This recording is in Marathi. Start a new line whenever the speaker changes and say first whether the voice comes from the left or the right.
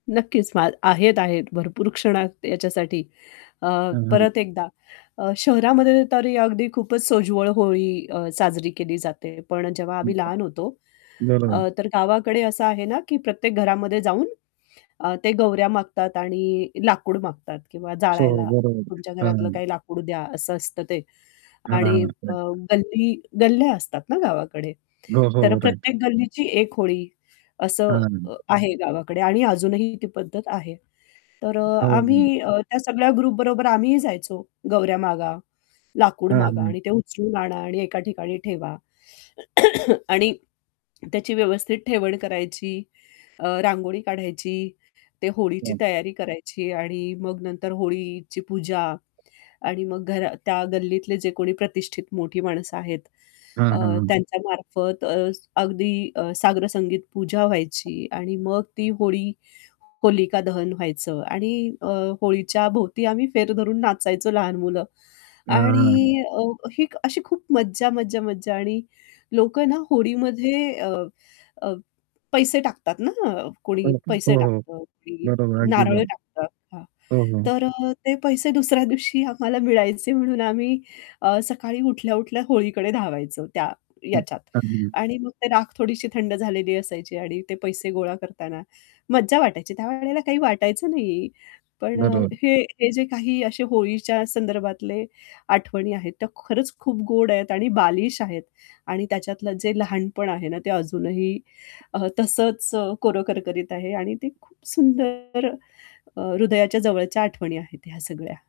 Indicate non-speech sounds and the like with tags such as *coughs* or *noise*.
left: नक्कीच *unintelligible* आहेत-आहेत. भरपूर क्षणात याच्यासाठी. अ,
right: हं, हं.
left: परत एकदा अ, शहरामध्ये तरी अगदी खूपच सोज्वळ होळी अ, साजरी केली जाते, पण जेव्हा आम्ही
right: *unintelligible*
left: लहान होतो,
right: बरोबर.
left: अ, तर गावाकडे असं आहे ना, की प्रत्येक घरामध्ये जाऊन अ, ते गोवऱ्या मागतात आणि लाकूड मागतात किंवा
right: सो हो,
left: जाळायला तुमच्या घरातलं
right: बरोबर *unintelligible*
left: काही लाकूड द्या असं असतं ते
right: हां,
left: आणि
right: हां.
left: अ,
right: राइट.
left: गल्ली गल्ल्या असतात ना गावाकडे,
right: हो, हो,
left: तर
right: हो, राइट.
left: प्रत्येक गल्लीची 1 होळी असं अ,
right: हां.
left: आहे गावाकडे आणि अजूनही ती पद्धत आहे तर
right: हो.
left: आम्ही अ, त्या सगळ्या ग्रुपबरोबर आम्हीही जायचो गोवऱ्या मागा, लाकूड
right: हां,
left: मागा
right: हां.
left: आणि ते उचलून आणा आणि एका ठिकाणी ठेवा. *coughs* आणि त्याची व्यवस्थित ठेवण करायची, अ, रांगोळी काढायची, ते होळीची
right: हं.
left: तयारी करायची आणि मग नंतर होळीची पूजा आणि मग घरा त्या गल्लीतले जे कोणी प्रतिष्ठित मोठी माणसं आहेत.
right: हां,
left: अ,
right: हां, हां.
left: त्यांच्यामार्फत अ, अगदी अ, साग्रसंगीत पूजा व्हायची आणि मग ती होळी होलिका दहन व्हायचं आणि अ, होळीच्या भोवती आम्ही फेर धरून नाचायचो लहान मुलं आणि अ,
right: *unintelligible*
left: ही अशी खूप मज्जा, मज्जा, मज्जा आणि लोकं ना होळीमध्ये अ, अ, पैसे टाकतात ना. कोणी
right: *unintelligible* हो,
left: पैसे
right: हो.
left: टाकतं, कोणी
right: बरोबर आहे अगदी
left: नारळ
right: बरोबर.
left: टाकतं हां,
right: हो, हो.
left: तर अ, ते पैसे दुसऱ्या दिवशी आम्हाला मिळायचे म्हणून आम्ही अ, सकाळी उठल्या-उठल्या होळीकडे धावायचो त्या याच्यात.
right: *unintelligible*
left: आणि मग ते राख थोडीशी थंड झालेली असायची आणि ते पैसे गोळा करताना मज्जा वाटायची. त्यावेळेला काही वाटायचं नाही. पण अ,
right: बरोबर.
left: हे हे जे काही असे होळीच्या संदर्भातले आठवणी आहेत, त्या खरंच खूप गोड आहेत आणि बालिश आहेत आणि त्याच्यातलं जे लहानपण आहे ना ते अजूनही अ, तसंच कोरं करकरीत आहे आणि ते खूप सुंदर अ, हृदयाच्या जवळच्या आठवणी आहेत ह्या सगळ्या.